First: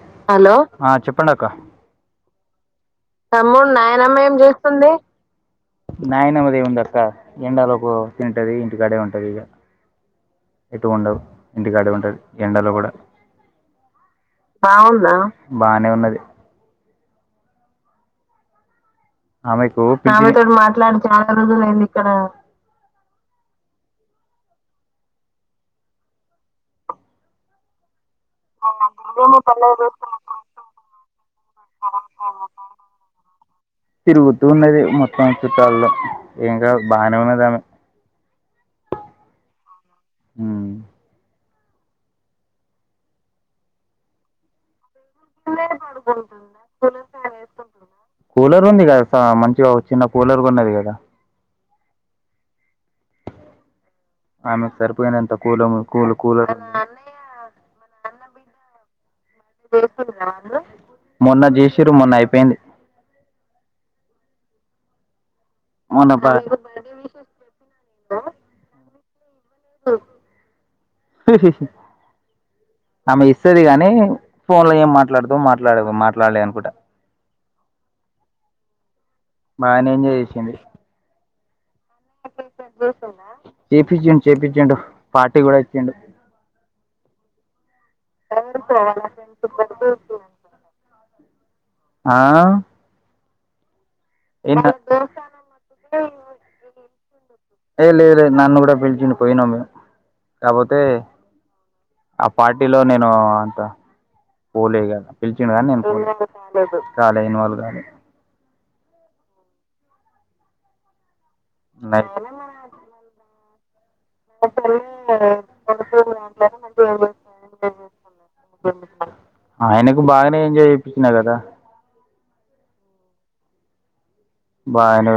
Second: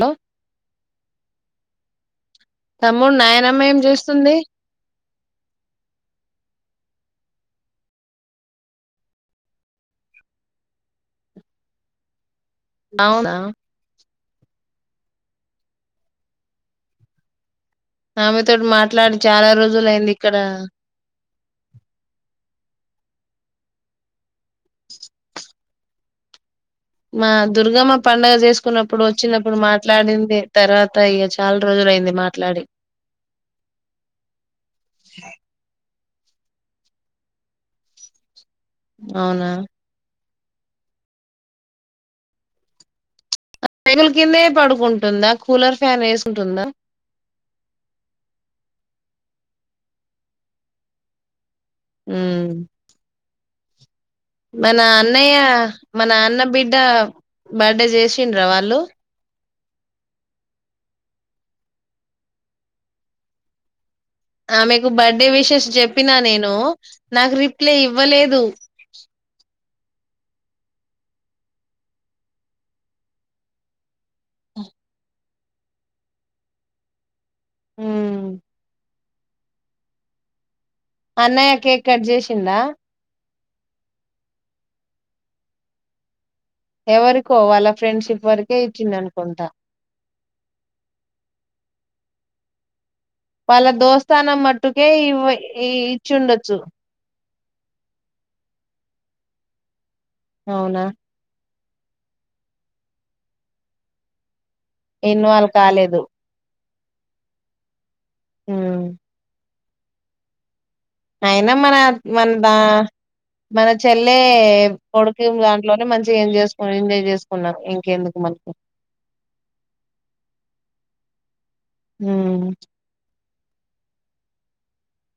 Hello ఆ చెప్పండి అక్క తమ్ముడు నాయనమ్మ ఏం చేస్తుంది నాయనమ్మది ఏం ఉంది అక్క, ఎండాలోపు తింటది, ఇంటికాడే ఉంటది, ఇగ ఎటు ఉండద్ ఇంటికాడే ఉంటది. అవునా బాగుందా ఆమె తోట్ మాట్ ఆమెకు పిచ్చి లే మా దుర్గమ్మా క్ పండుగ చేసుకున్నప్పుడు వచ్చినప్పుడు మాట్లాడింది తర్వాత ఇక చాలా రోజులుయింది మాట్లాడి తిరుగుతూ ఉన్నది మొత్తం చుట్టాల్లో ఇంకా బానే ఉన్నదామె అవునా అ ల్కదే పాడుకుంట ఉంటుందా కూలర్ ఫ్యాన్ వేసుంటుందా కూలర్ ఉంది కదా మంచిగా చిన్న కూలర్గా ఉన్నది కదా అ ఆమెకు మన సరిపోయినంత అన్నయ్య కూలం మన కూల్ అన్న కూలర్ బిడ్డ మన ఉంది బర్డే చేసి చ్చండ్రా వాళ్ళు మొన్న చేసిర మొన్న అయిపోయింది ఆమెకు బర్ అండే విషెస్ మొన్న చెప్పినా బ నేను నాకు రిప్లై ఇవ్వలేదు ఆమె ఇస్తుది కానీ ఫోన్ లో ఏం మాట్లాడదుదు ఎమాట్లాడ మాట్లాడలే అనుకుంటా హ బాగానే ఎంజాయ్ చేసింది అన్నయక కట్ చేసిందా చేయిపిచ్చిం చేయిపిచ్చిండు పార్టీ కూడా ఇచ్చిండు ఎవరికో వాళ్ళ ఫ్రెండ్షిప్ వరకే ఇచ్చిండనుకుంటా ఆ వాళ్ళ దోస్త స్థనం ఏంట మట్టుకే ఈవ ఇచ్చుండచ్చు ఏ లే లేదు నన్ను కూడా పిలిచిండూ పోయినామ్ మేము కాపోతే అవునా ఆ పార్టీలో నేను అంత పోలే ఇగా ఇన్వాల్వ్ పిలిచిండుగానీ నేను కాలేదు పోలే కాలే ఇన్వాల్వ్ కాలే హ్మ్ అయినా మన నైట్ మన్ దా మన చెల్లె కొడుకి దాంట్లోనే మంచి ఏం చేసుకు ఎంజాయ్ చేసుకున్నారు ఇంకెందుకు మనకి ఆయనకు బాగానే ఎంజాయ్ చేపించినా కదా బాగనే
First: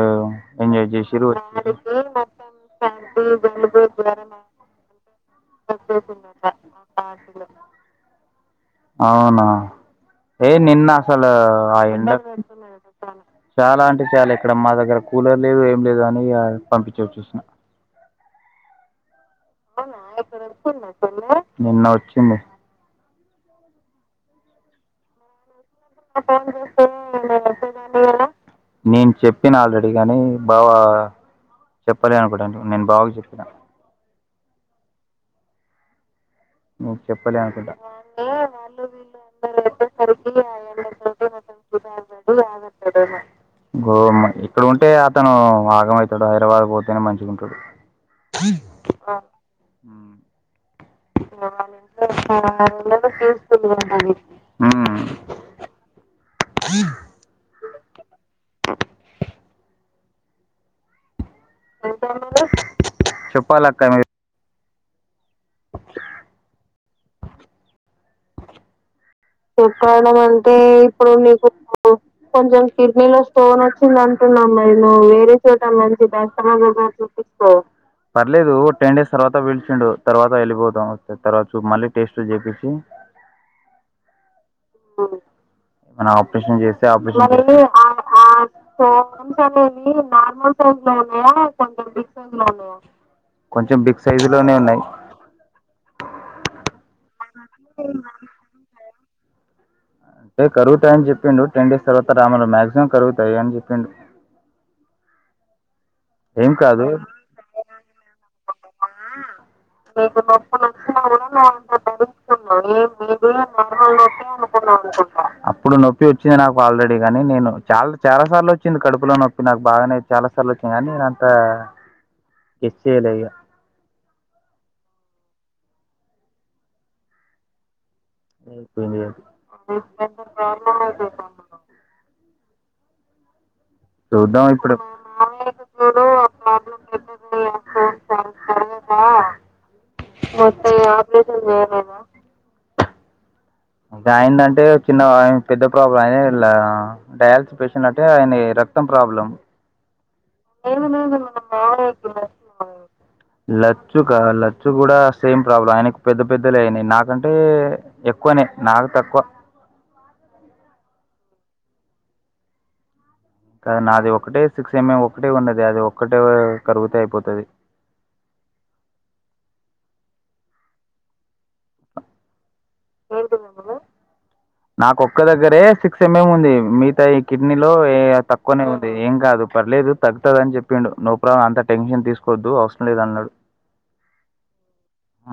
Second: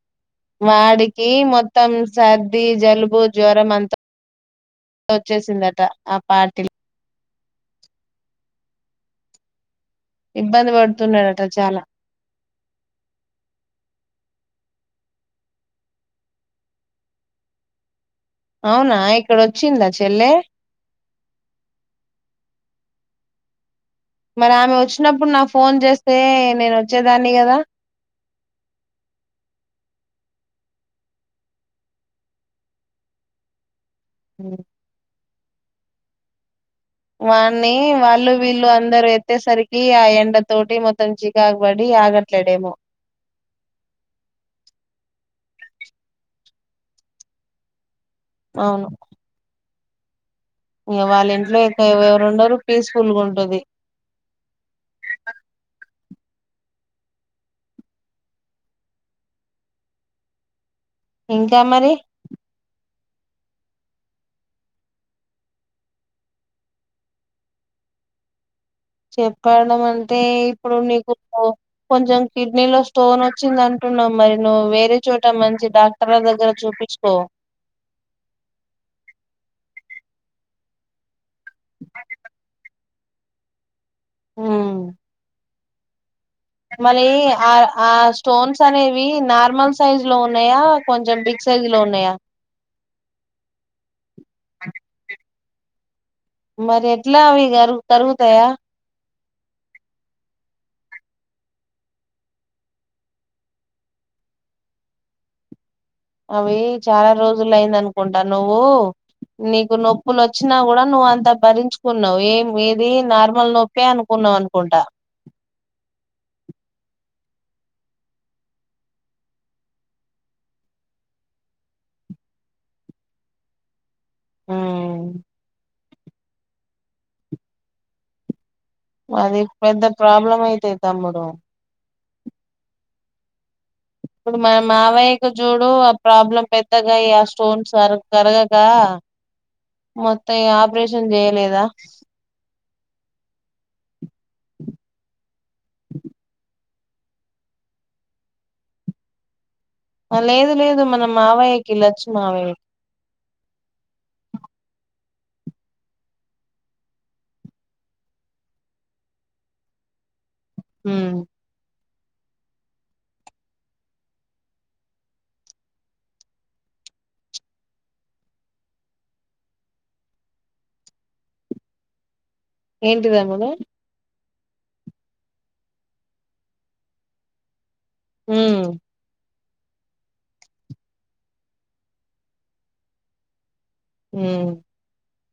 వాడికి మొత్తం సర్ది జలుబు జ్వరం అంత వచ్చేసిందట ఆ పార్టీలో అవునా ఏ ఇబ్బంది నిన్న అసలు పడుతున్నాడట ఆ చాలా ఎండ చాలా అంట చాలా ఇక్కడ మా దగ్గర కూలర్ లేదు ఏం లేదు అని పంపించచ్చూసిన అవునా ఆయ ఇక్కడ వచ్చిందా చెల్లె నిన్న వచ్చింది మరి ఆమె వచ్చినప్పుడు నా ఫోన్ చేస్తే నేను వచ్చేదాన్ని కదా నేను చెప్పినా ఆల్రెడీ కానీ బాబ చెప్పాలి అనుకోంటండి నేను బాగాగా చెప్పినాను హ నీకు చెప్పలే వాణ్ణి అనుకుంటా వాళ్ళు వీళ్ళు అందరూ ఎత్తేసరికి ఆ ఎండ తోటి మొత్తం చికాగబడి ఆగట్లేడేమో గో ఇక్కడ ఉంటే అతను ఆగమవుతాడు హైదరాబాద్ పోతే మంచిగా ఉంటాడు అవును అ ఇగ వాళ్ళ వాల్ ఇక ఇంట్లో ఫ్రీ ఎవరుండరు పీస్ఫుల్ ఉంటది గా ఉంటుంది ఇంకా మరి చెప్పాలక్క మీ చెప్పడం అంటే ఇప్పుడు నీకు కొంచెం కిడ్నీలో స్టోన్ వచ్చింది అంటున్నావు మరి నువ్వు వేరే చోట మంచి డాక్టర్ల దగ్గర చూపించుకో పర్లేదు టెన్ డేస్ తర్వాత పిలిచిండు తర్వాత వెళ్ళిపోతాం వస్తే తర్వాత చూ మళ్ళీ టెస్ట్లు చేపించి ఉమ్, ఆ మన పెషన్ చేసి మళ్ళీ ఆపరేషన్ ఆ చేసి ఆ స్టోన్స్ అనేవి నార్మల్ సైజ్ లో ఉన్నాయా కొంచెం బిగ్ సైజ్ లో ఉన్నాయా కొంచె బిగ్ సైజ్ లోనే ఉన్నాయి మ రేట్ ఎట్లా అవి తరుగుతాయా అంటే కరుగుతాయని చెప్పిండు టెన్ డేస్ తర్వాత రాములు మా్యాక్సిమం కరుగుతాయి అని చెప్పిండు ఏం అవి కాదు చాలా రోజులు అయింద అనుకుంటా నువ్వు నీకు నొప్పులు వచ్చినా కూడా నువ్వు అంతా భరించుకున్నా ఏం ఏది నార్మల్ నొప్పే అనుకున్నావు అనుకుంటా అప్పుడు నొప్పి వచ్చింది నాకు ఆల్రెడీ గాని నేను చాలా చాలా సార్లు వచ్చింది కడుపులో నొప్పి నాకు బాగానే చాలా సార్లు వచ్చింది కాని అంతా ఇచ్చేలే య ఆ అవు అది పెద్ద ప్రాబ్లం అయితే తమ్ముడు ఇప్పుడు మ మావయ్యకు చూడు ఆ ప్రాబ్లం పెద్దగా ఈ ఆ స్టోన్స్ కరగక మొత్తం ఆపరేషన్ చేయలేదా ఒక ఆయనదంటే చిన్న ఆయెన్ పెద్ద ప్రాబ్లం అయినా ఇలా డయాలసిస్ పేషెంట్ అంటే ఆయన రక్తం ప్రాబ్లం ఆ, లేదు లేదు మన మావయ్యకి లచ్చు మావయ్యకి లచ్చు కా లచ్చు కూడా సేమ్ ప్రాబ్లం ఆయనకు పెద్ద పెద్దలే అయినాయి నాకంటే ఎక్కువనే నాకు తక్కువ హ కాద నాది ఒకటే సిక్స్ ఎంఎ ఒకటే ఉన్నది అది ఒక్కటే కరుగుతే అయిపోతది ఏంటిదా మేడం నాకు ఒక్క దగ్గరే సిక్స్ ఎంమ్మే ఉంది మిగతాయి కిడ్నీ లో ఉమ్, తక్కువనే ఉంది ఏం కాదు పర్లేదు తగ్గుతుదని చెప్పిండు నో ప్రాబ్లం అంత టెన్షన్ తీసుకోవద్దు అవసరం లేదన్నాడు హు ఆ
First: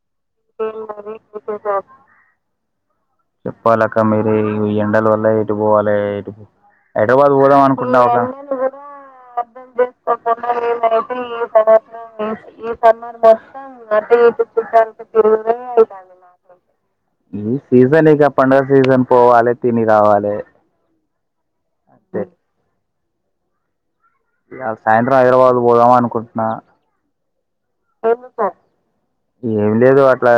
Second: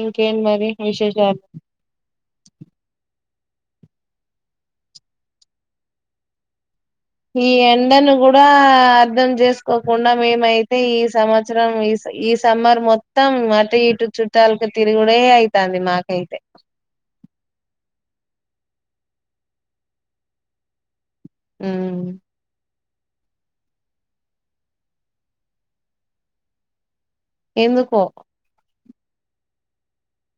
ఇంకేం మరి విశేషాలు చెప్పాల అక్క మీరే ఈ ఎండల వల్ల ఎటు పోవాలి ఎటు పో ఈ ఎండను కూడా అర్ధం చేసుకోకుండా మేమైతే ఈ సంవత్సరం ఈ ఈ సమ్మర్ మొత్తం అటు ఇటు చుట్టాలకు తిరుగుడే అయితంది మాకైతే ఈ సీజన్ ఇక పండగ సీజన్ పోవాలి తిని రావాలి ఉమ్ అంతే ఇ సాయంత్రం హైదరాబాద్ పోదామ అనుకుంటున్నా ఎందుకో ఏమి లేదు అట్లా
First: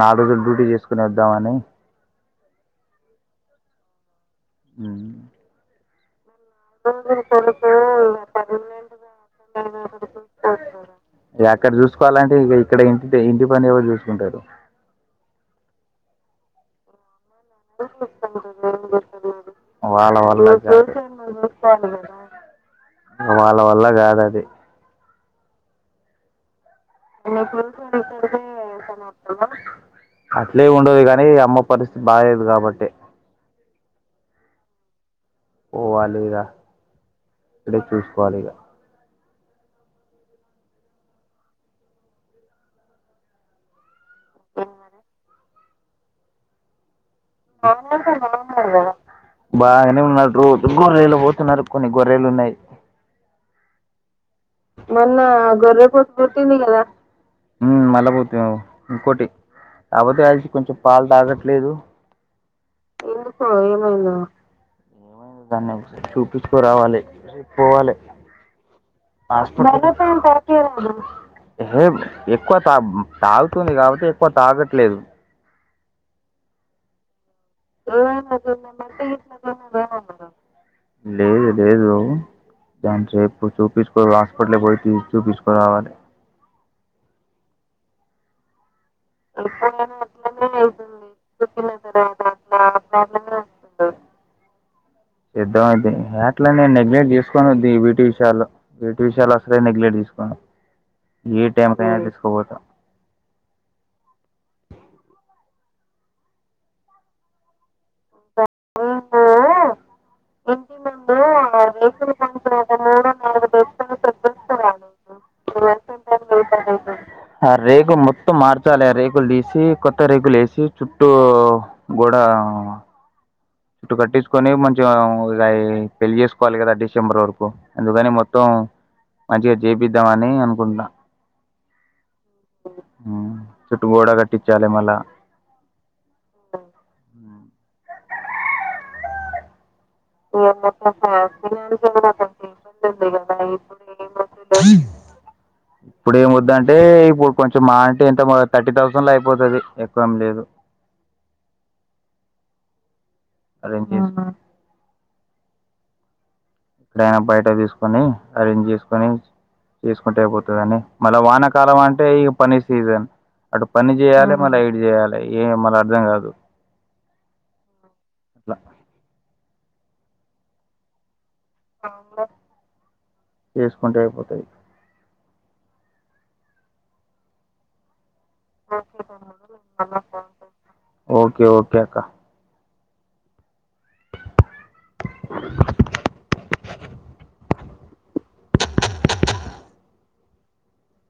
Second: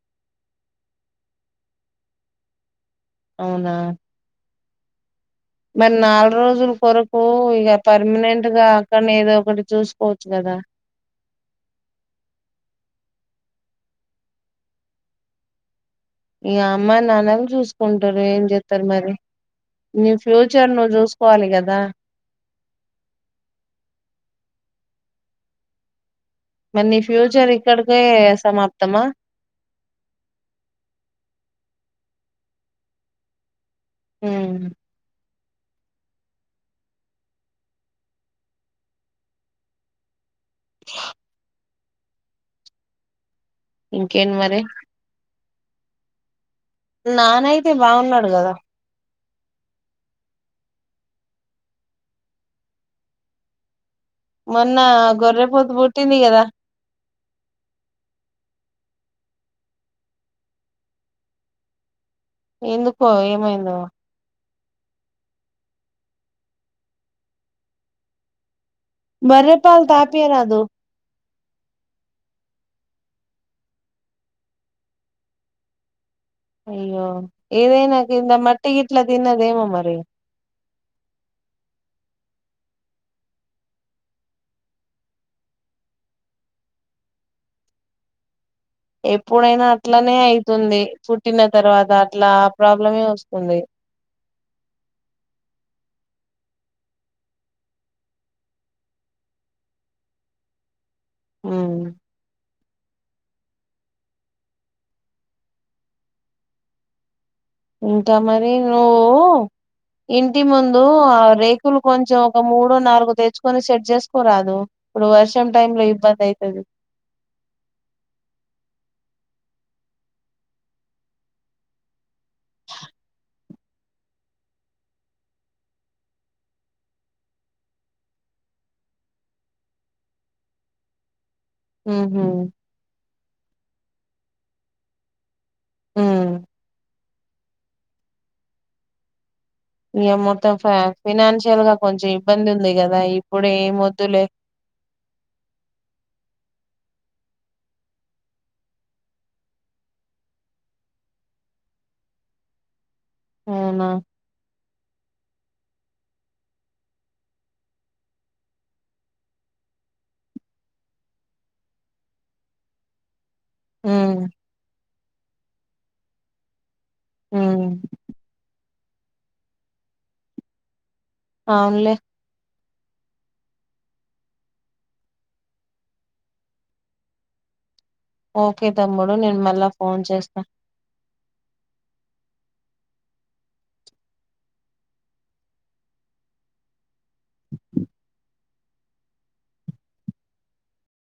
నాలుగు రోజులు డ్యూటీ చేసుకుొని వద్దామని అవునా ఉ మొన్న గా అక్కడనే ఏదో ఒకటి చూసుకోవచ్చు కదా అక్కడ చూసుకోవాలంటే ఇక ఇక్కడ ఏంటి అయితే ఇంటి పని ఎవరు చూసుకుంటారు ఇ అమ్మా నాన్న ల్ చూసుకుంటారు ఏం చేత్తారు మరి నీ వాళ్ళ వల్ల ఫ్యూచర్ నువ్వు కాదు చూసుకోవాలి కదా వాళ్ళ వల్ల కాదు అది మరి నీ ఫ్యూచర్ ఇక్కడికే సమాప్తమా అట్లే ఉండదు కానీ అమ్మ పరిస్థితి బాలేదు కాబట్టే హ్మ్ పోవాలి ఇద ఇక్కడే చూసుకోవాలి ఇక ఇంకేంటి మరి నానయితే బాగున్నాడు కదా బాగానే ఉన్నారు రోజు గొర్రెలు పోతున్నారు కొన్ని గొర్రెలు ఉన్నాయి మొన్న గొర్రెపోతు పుట్టింది కదా హ్మ్ మళ్ళ పుట్టింది ఇంకోటి కాపోతే అలిసి కొంచెం పాలు తాగట్లేదు ఎందుకో ఏమైందో [inaudible] దాన్ని చూపిచ్చుకోరావాలి పోవాలి [inaudible] బర్రె పాలు తాపియరాదు [unintelligible] ఎక్కువ తా తాగుతుంది కాబట్టి ఎక్కువ తాగట్లేదు అయ్యో ఏదైనా కింద మట్టి గిట్ల తిన్నదేమో మరి లేదు లేదు దాన్నిసేపు చూపిచ్చుకో హాస్పిటల్ పోయి తీసి చూపిచ్చుకోరావాలి ఎప్పుడైనా అట్లనే అయితుంది పుట్టిన తర్వాత అట్లా ఆ ప్రాబ్లమే వస్తుంది సిద్ధం అయితే ఏ అట్లనే నెగ్లెక్ట్ చేసుకోను ద్ది ఈ బీటి విషయాల్లో బీటి విషయాలు అసలేే నెగ్లెక్ట్ తీసుకోను ఏ టైమ్ ఉమ్ కైనా తీసుకోబోత ఇంటనే రీ నువ్వు ఇంటి ముందు ఆ రేకులు కొంచెం ఒక మూడో నాలుగో తెచ్చుకొని సెట్ చేసుకోరాదు ఇప్పుడు వర్షం టైమ్ లో ఇబ్బందైతది కులు తీసి కొత్త రేగులు ఏసి చుట్టూ గోడ చుట్టు కట్టిచ్చుకోని మంచిగా పెళ్ళి చేసుకోవాలి కదా డిసెంబర్ వరకు అందుకని మొత్తం మంచిగా చేపిద్దామని అనుకుంటున్నా ఊ ఊ చుట్టు గోడ కట్టిచ్చాలి మళ్ళ ఉమ్ ఇగ మొత్తం ఫ ఫినాన్షియల్ గా, కొంచెం ఇబ్బంది ఉంది కదా ఇప్పుడ ఏం వద్దులే. ఇప్పుడు ఏం వద్దంటే ఇప్పుడు కొంచెం మా అంటే ఎంత థర్టీ థౌసండ్ లో అయిపోతుది ఎక్కు ఏం లేదు, అదేం అవునా ఏం, ఎక్కడైనా బయట తీసుకొని అరేంజ్ చేసుకొని చేసుకుంటే అయిపోతుందని. మళ్ళా వానకాలం అంటే ఈ పని సీజన్, అటు పని ఉమ్ చేయాలి మళ్ళీ ఇటు చేయాల, ఏ మల్ల అర్ధం కాదు, ఉమ్ అట్లా అవునులే, చేసుకుంటే అయి పోతాయి, ఓకే తమ్ముడు నేను మళ్ళా ఫోన్ చేస్తా, ఓకే ఓకే అక్క